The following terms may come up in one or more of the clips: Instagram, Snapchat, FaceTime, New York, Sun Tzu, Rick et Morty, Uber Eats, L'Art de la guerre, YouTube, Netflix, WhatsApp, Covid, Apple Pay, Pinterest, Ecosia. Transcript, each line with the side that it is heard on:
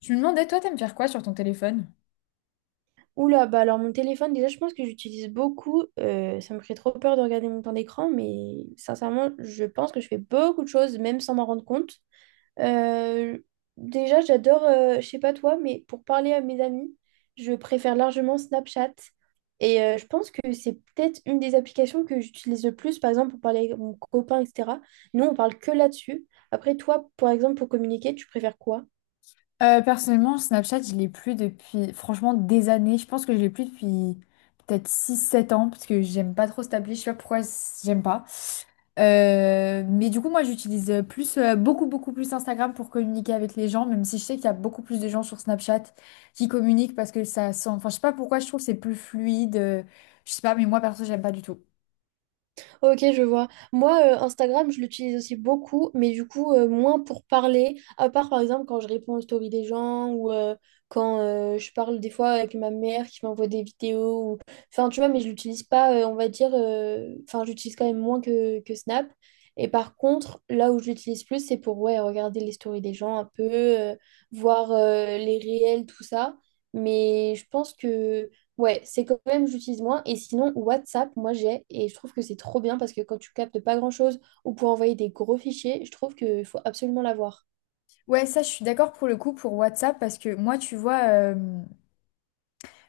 left: Tu me demandais, toi, t'aimes faire quoi sur ton téléphone?
right: Oula, bah alors mon téléphone, déjà, je pense que j'utilise beaucoup. Ça me ferait trop peur de regarder mon temps d'écran, mais sincèrement, je pense que je fais beaucoup de choses, même sans m'en rendre compte. Euh, déjà, j'adore, je sais pas toi, mais pour parler à mes amis, je préfère largement Snapchat. Et je pense que c'est peut-être une des applications que j'utilise le plus, par exemple, pour parler avec mon copain, etc. Nous, on parle que là-dessus. Après, toi, par exemple, pour communiquer, tu préfères quoi?
left: Personnellement, Snapchat, je l'ai plus depuis, franchement, des années. Je pense que je l'ai plus depuis peut-être 6 7 ans, parce que j'aime pas trop cette appli. Je sais pas pourquoi j'aime pas. Mais du coup, moi, j'utilise plus, beaucoup plus Instagram pour communiquer avec les gens, même si je sais qu'il y a beaucoup plus de gens sur Snapchat qui communiquent parce que ça sent. Enfin, je sais pas pourquoi je trouve que c'est plus fluide. Je sais pas, mais moi, perso, j'aime pas du tout.
right: Ok, je vois. Moi, Instagram, je l'utilise aussi beaucoup, mais du coup, moins pour parler, à part par exemple quand je réponds aux stories des gens ou quand je parle des fois avec ma mère qui m'envoie des vidéos. Enfin, tu vois, mais je l'utilise pas, on va dire, enfin, j'utilise quand même moins que, Snap. Et par contre, là où je l'utilise plus, c'est pour, ouais, regarder les stories des gens un peu, voir les réels, tout ça. Mais je pense que. Ouais, c'est quand même, j'utilise moins. Et sinon, WhatsApp, moi j'ai, et je trouve que c'est trop bien parce que quand tu captes pas grand-chose ou pour envoyer des gros fichiers, je trouve qu'il faut absolument l'avoir.
left: Ouais, ça, je suis d'accord pour le coup pour WhatsApp, parce que moi, tu vois.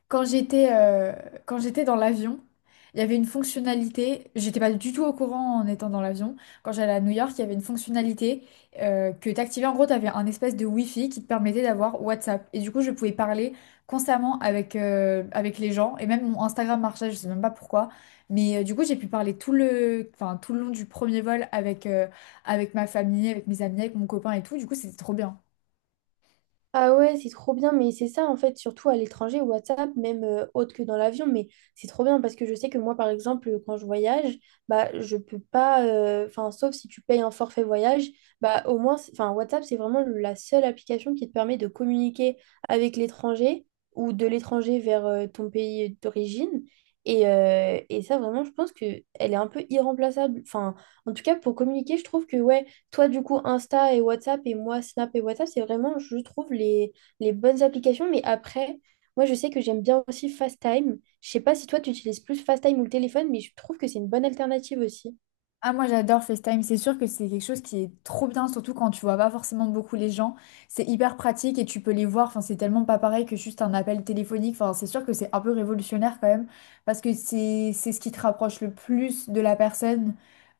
left: Quand j'étais euh, Quand j'étais dans l'avion, il y avait une fonctionnalité, j'étais pas du tout au courant en étant dans l'avion. Quand j'allais à New York, il y avait une fonctionnalité que t'activais. En gros, t'avais un espèce de Wi-Fi qui te permettait d'avoir WhatsApp. Et du coup, je pouvais parler constamment avec, avec les gens. Et même mon Instagram marchait, je sais même pas pourquoi. Mais du coup, j'ai pu parler tout le, enfin, tout le long du premier vol avec, avec ma famille, avec mes amis, avec mon copain et tout. Du coup, c'était trop bien.
right: Ah ouais, c'est trop bien, mais c'est ça en fait, surtout à l'étranger, WhatsApp, même autre que dans l'avion, mais c'est trop bien parce que je sais que moi, par exemple, quand je voyage, bah je peux pas, enfin, sauf si tu payes un forfait voyage, bah au moins, enfin, WhatsApp, c'est vraiment la seule application qui te permet de communiquer avec l'étranger ou de l'étranger vers ton pays d'origine. Et ça, vraiment, je pense que elle est un peu irremplaçable. Enfin, en tout cas, pour communiquer, je trouve que ouais. Toi, du coup, Insta et WhatsApp et moi, Snap et WhatsApp, c'est vraiment, je trouve, les bonnes applications. Mais après, moi, je sais que j'aime bien aussi FaceTime. Je sais pas si toi, tu utilises plus FaceTime ou le téléphone, mais je trouve que c'est une bonne alternative aussi.
left: Ah, moi j'adore FaceTime, c'est sûr que c'est quelque chose qui est trop bien, surtout quand tu vois pas forcément beaucoup les gens. C'est hyper pratique et tu peux les voir, enfin, c'est tellement pas pareil que juste un appel téléphonique. Enfin, c'est sûr que c'est un peu révolutionnaire quand même, parce que c'est ce qui te rapproche le plus de la personne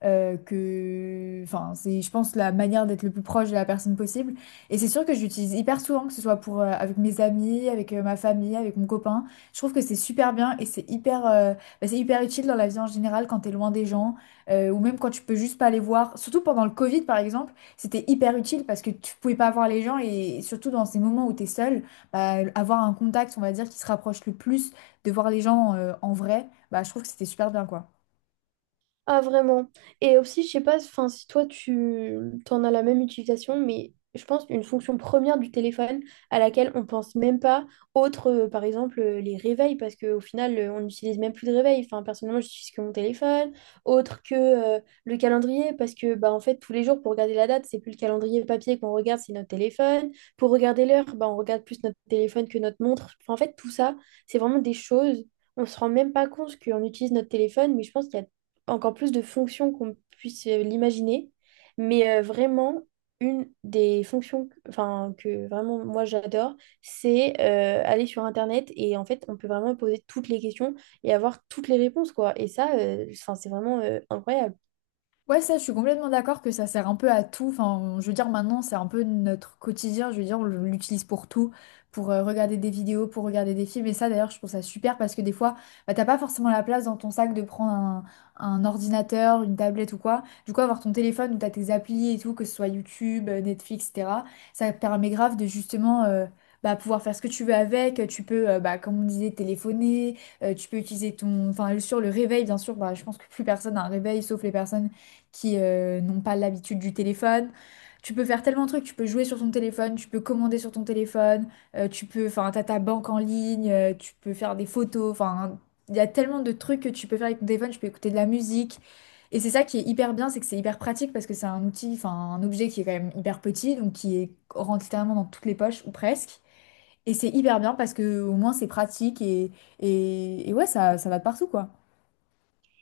left: que. Enfin, c'est, je pense, la manière d'être le plus proche de la personne possible. Et c'est sûr que j'utilise hyper souvent, que ce soit pour, avec mes amis, avec ma famille, avec mon copain. Je trouve que c'est super bien et c'est hyper, bah, c'est hyper utile dans la vie en général quand t'es loin des gens ou même quand tu peux juste pas les voir. Surtout pendant le Covid, par exemple, c'était hyper utile parce que tu pouvais pas voir les gens et surtout dans ces moments où tu es seul, bah, avoir un contact, on va dire, qui se rapproche le plus de voir les gens en vrai, bah, je trouve que c'était super bien, quoi.
right: Ah, vraiment. Et aussi, je sais pas, enfin, si toi, tu t'en as la même utilisation, mais je pense une fonction première du téléphone à laquelle on pense même pas, autre, par exemple, les réveils, parce qu'au final, on n'utilise même plus de réveil. Enfin, personnellement, j'utilise que mon téléphone, autre que le calendrier, parce que, bah, en fait, tous les jours, pour regarder la date, c'est plus le calendrier papier qu'on regarde, c'est notre téléphone. Pour regarder l'heure, bah, on regarde plus notre téléphone que notre montre. Enfin, en fait, tout ça, c'est vraiment des choses. On se rend même pas compte qu'on utilise notre téléphone, mais je pense qu'il y a encore plus de fonctions qu'on puisse l'imaginer. Mais vraiment, une des fonctions enfin, que vraiment moi j'adore, c'est aller sur Internet et en fait, on peut vraiment poser toutes les questions et avoir toutes les réponses, quoi. Et ça, enfin, c'est vraiment incroyable.
left: Ouais, ça, je suis complètement d'accord que ça sert un peu à tout. Enfin, je veux dire, maintenant, c'est un peu notre quotidien. Je veux dire, on l'utilise pour tout, pour regarder des vidéos, pour regarder des films. Et ça, d'ailleurs, je trouve ça super parce que des fois, bah, t'as pas forcément la place dans ton sac de prendre un ordinateur, une tablette ou quoi. Du coup, avoir ton téléphone où t'as tes applis et tout, que ce soit YouTube, Netflix, etc., ça te permet grave de justement. Bah, pouvoir faire ce que tu veux avec, tu peux, bah, comme on disait, téléphoner, tu peux utiliser ton... Enfin, sur le réveil, bien sûr, bah, je pense que plus personne a un réveil, sauf les personnes qui n'ont pas l'habitude du téléphone. Tu peux faire tellement de trucs, tu peux jouer sur ton téléphone, tu peux commander sur ton téléphone, tu peux, enfin, t'as ta banque en ligne, tu peux faire des photos, enfin, il y a tellement de trucs que tu peux faire avec ton téléphone, tu peux écouter de la musique. Et c'est ça qui est hyper bien, c'est que c'est hyper pratique parce que c'est un outil, enfin, un objet qui est quand même hyper petit, donc qui est rentre littéralement dans toutes les poches ou presque. Et c'est hyper bien parce que au moins c'est pratique et, et ouais, ça va de partout, quoi.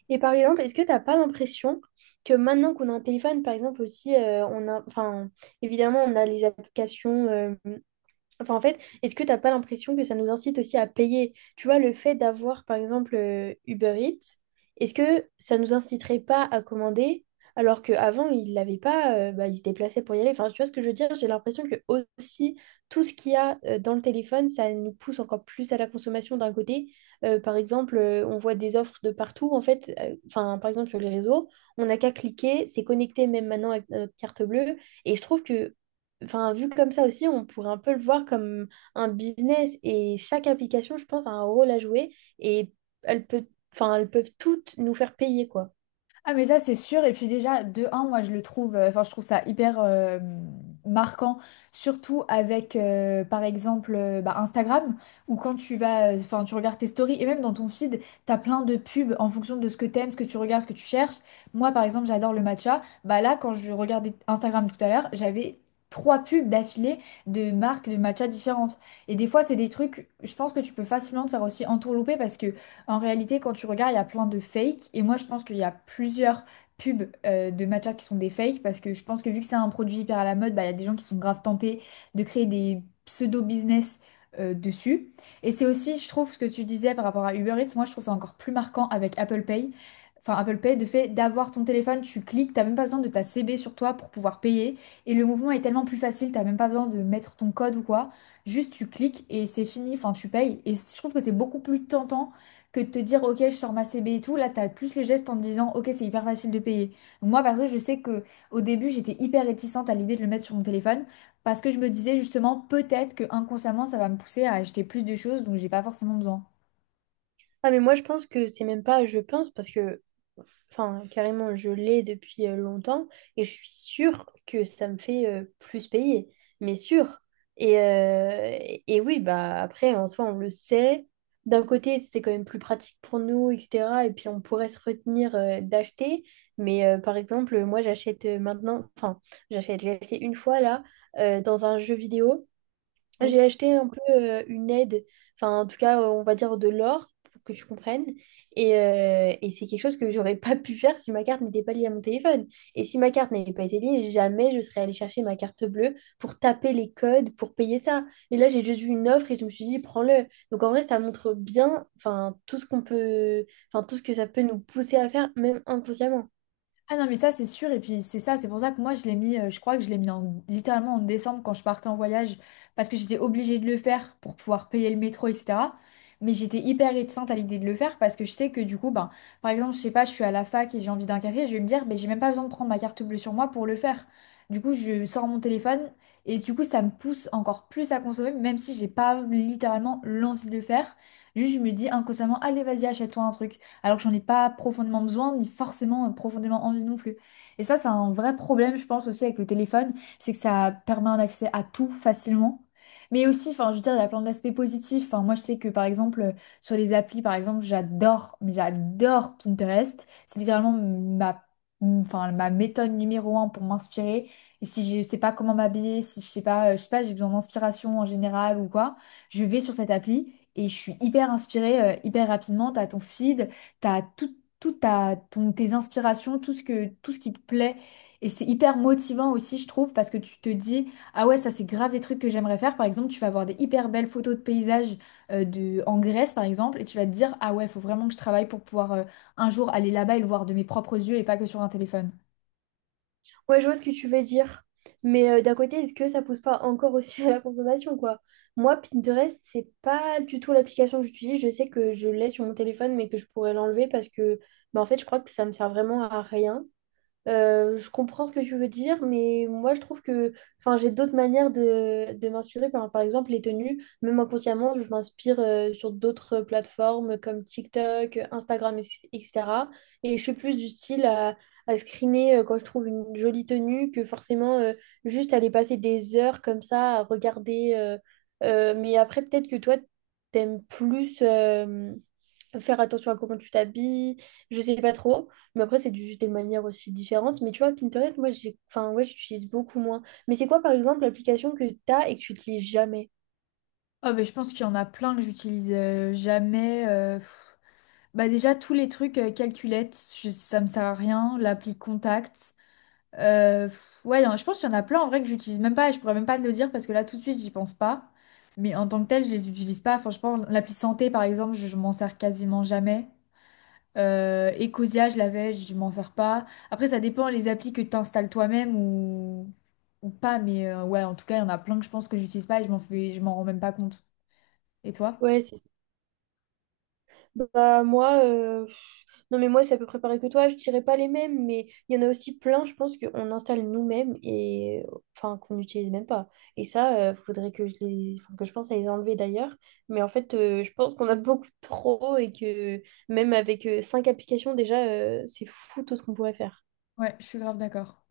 right: Et par exemple, est-ce que t'as pas l'impression que maintenant qu'on a un téléphone, par exemple aussi, on a, enfin, évidemment, on a les applications. Enfin, en fait, est-ce que t'as pas l'impression que ça nous incite aussi à payer? Tu vois, le fait d'avoir, par exemple, Uber Eats, est-ce que ça nous inciterait pas à commander alors qu'avant, ils l'avaient pas, bah, ils se déplaçaient pour y aller. Enfin, tu vois ce que je veux dire? J'ai l'impression que aussi, tout ce qu'il y a dans le téléphone, ça nous pousse encore plus à la consommation d'un côté. Par exemple, on voit des offres de partout. En fait, enfin, par exemple, sur les réseaux, on n'a qu'à cliquer, c'est connecté même maintenant avec notre carte bleue. Et je trouve que, enfin, vu comme ça aussi, on pourrait un peu le voir comme un business et chaque application, je pense, a un rôle à jouer et elles peut, enfin, elles peuvent toutes nous faire payer, quoi.
left: Ah mais ça c'est sûr et puis déjà de un moi je le trouve enfin je trouve ça hyper marquant surtout avec par exemple bah, Instagram où quand tu vas enfin tu regardes tes stories et même dans ton feed t'as plein de pubs en fonction de ce que t'aimes ce que tu regardes ce que tu cherches moi par exemple j'adore le matcha bah là quand je regardais Instagram tout à l'heure j'avais 3 pubs d'affilée de marques de matcha différentes et des fois c'est des trucs je pense que tu peux facilement te faire aussi entourlouper parce que en réalité, quand tu regardes, il y a plein de fakes. Et moi, je pense qu'il y a plusieurs pubs de matcha qui sont des fakes. Parce que je pense que vu que c'est un produit hyper à la mode, bah, il y a des gens qui sont grave tentés de créer des pseudo-business dessus. Et c'est aussi, je trouve, ce que tu disais par rapport à Uber Eats. Moi, je trouve ça encore plus marquant avec Apple Pay. Enfin, Apple Pay, de fait d'avoir ton téléphone, tu cliques, t'as même pas besoin de ta CB sur toi pour pouvoir payer. Et le mouvement est tellement plus facile, t'as même pas besoin de mettre ton code ou quoi. Juste, tu cliques et c'est fini. Enfin, tu payes. Et je trouve que c'est beaucoup plus tentant que de te dire, ok, je sors ma CB et tout, là, t'as plus le geste en te disant, ok, c'est hyper facile de payer. Donc moi, perso, je sais que au début, j'étais hyper réticente à l'idée de le mettre sur mon téléphone parce que je me disais justement, peut-être que inconsciemment, ça va me pousser à acheter plus de choses, donc j'ai pas forcément besoin.
right: Ah, mais moi, je pense que c'est même pas, je pense, parce que enfin, carrément, je l'ai depuis longtemps et je suis sûre que ça me fait plus payer, mais sûr. Et, euh, et oui, bah après, en soi, on le sait. D'un côté, c'est quand même plus pratique pour nous, etc. Et puis, on pourrait se retenir d'acheter. Mais par exemple, moi, j'achète maintenant, enfin, j'ai acheté une fois là, dans un jeu vidéo.
left: Oui.
right: J'ai acheté un peu une aide, enfin en tout cas on va dire de l'or pour que tu comprennes. Et c'est quelque chose que j'aurais pas pu faire si ma carte n'était pas liée à mon téléphone. Et si ma carte n'avait pas été liée, jamais je serais allée chercher ma carte bleue pour taper les codes pour payer ça. Et là j'ai juste vu une offre et je me suis dit prends-le. Donc en vrai ça montre bien, enfin tout ce qu'on peut, enfin tout ce que ça peut nous pousser à faire même inconsciemment.
left: Ah non, mais ça, c'est sûr. Et puis, c'est ça, c'est pour ça que moi, je l'ai mis, je crois que je l'ai mis en, littéralement en décembre quand je partais en voyage, parce que j'étais obligée de le faire pour pouvoir payer le métro, etc. Mais j'étais hyper réticente à l'idée de le faire parce que je sais que du coup, ben, par exemple, je sais pas, je suis à la fac et j'ai envie d'un café, je vais me dire, ben, j'ai même pas besoin de prendre ma carte bleue sur moi pour le faire. Du coup, je sors mon téléphone et du coup, ça me pousse encore plus à consommer, même si j'ai pas littéralement l'envie de le faire. Juste, je me dis inconsciemment, allez, vas-y, achète-toi un truc alors que j'en ai pas profondément besoin, ni forcément profondément envie non plus. Et ça, c'est un vrai problème, je pense, aussi avec le téléphone, c'est que ça permet un accès à tout facilement. Mais aussi, enfin, je veux dire, il y a plein d'aspects positifs. Enfin, moi, je sais que, par exemple, sur les applis, par exemple, j'adore, mais j'adore Pinterest. C'est littéralement ma, enfin, ma méthode numéro un pour m'inspirer. Et si je sais pas comment m'habiller, si je sais pas, je sais pas, j'ai besoin d'inspiration en général ou quoi, je vais sur cette appli et je suis hyper inspirée, hyper rapidement. T'as ton feed, t'as tout, tes inspirations, tout ce que, tout ce qui te plaît. Et c'est hyper motivant aussi, je trouve, parce que tu te dis, ah ouais, ça c'est grave des trucs que j'aimerais faire. Par exemple, tu vas avoir des hyper belles photos de paysages en Grèce, par exemple, et tu vas te dire, ah ouais, faut vraiment que je travaille pour pouvoir un jour aller là-bas et le voir de mes propres yeux et pas que sur un téléphone.
right: Ouais, je vois ce que tu veux dire. Mais d'un côté, est-ce que ça pousse pas encore aussi à la consommation, quoi? Moi, Pinterest, c'est pas du tout l'application que j'utilise. Je sais que je l'ai sur mon téléphone, mais que je pourrais l'enlever parce que, bah, en fait, je crois que ça me sert vraiment à rien. Je comprends ce que tu veux dire, mais moi je trouve que enfin, j'ai d'autres manières de m'inspirer. Par exemple, les tenues, même inconsciemment, je m'inspire sur d'autres plateformes comme TikTok, Instagram, etc. Et je suis plus du style à, screener quand je trouve une jolie tenue que forcément juste aller passer des heures comme ça à regarder. Mais après, peut-être que toi, t'aimes plus faire attention à comment tu t'habilles, je sais pas trop, mais après c'est des manières aussi différentes, mais tu vois Pinterest, moi j'ai enfin ouais, j'utilise beaucoup moins. Mais c'est quoi par exemple l'application que t'as et que tu utilises jamais?
left: Ah bah, je pense qu'il y en a plein que j'utilise jamais. Pff. Bah déjà, tous les trucs calculettes, ça me sert à rien. L'appli Contact. Ouais, je pense qu'il y en a plein en vrai que j'utilise même pas et je pourrais même pas te le dire parce que là tout de suite j'y pense pas. Mais en tant que tel, je les utilise pas. Franchement, l'appli santé par exemple, je m'en sers quasiment jamais. Ecosia, je l'avais, je m'en sers pas. Après, ça dépend les applis que tu installes toi-même ou pas. Mais ouais, en tout cas, il y en a plein que je pense que j'utilise pas et je m'en fais... je m'en rends même pas compte. Et toi?
right: Ouais, c'est. Bah moi, non mais moi c'est à peu près pareil que toi, je dirais pas les mêmes, mais il y en a aussi plein, je pense, qu'on installe nous-mêmes et enfin qu'on n'utilise même pas. Et ça, il faudrait que je les, enfin, que je pense à les enlever d'ailleurs. Mais en fait, je pense qu'on a beaucoup trop et que même avec cinq applications déjà, c'est fou tout ce qu'on pourrait faire.
left: Ouais, je suis grave d'accord.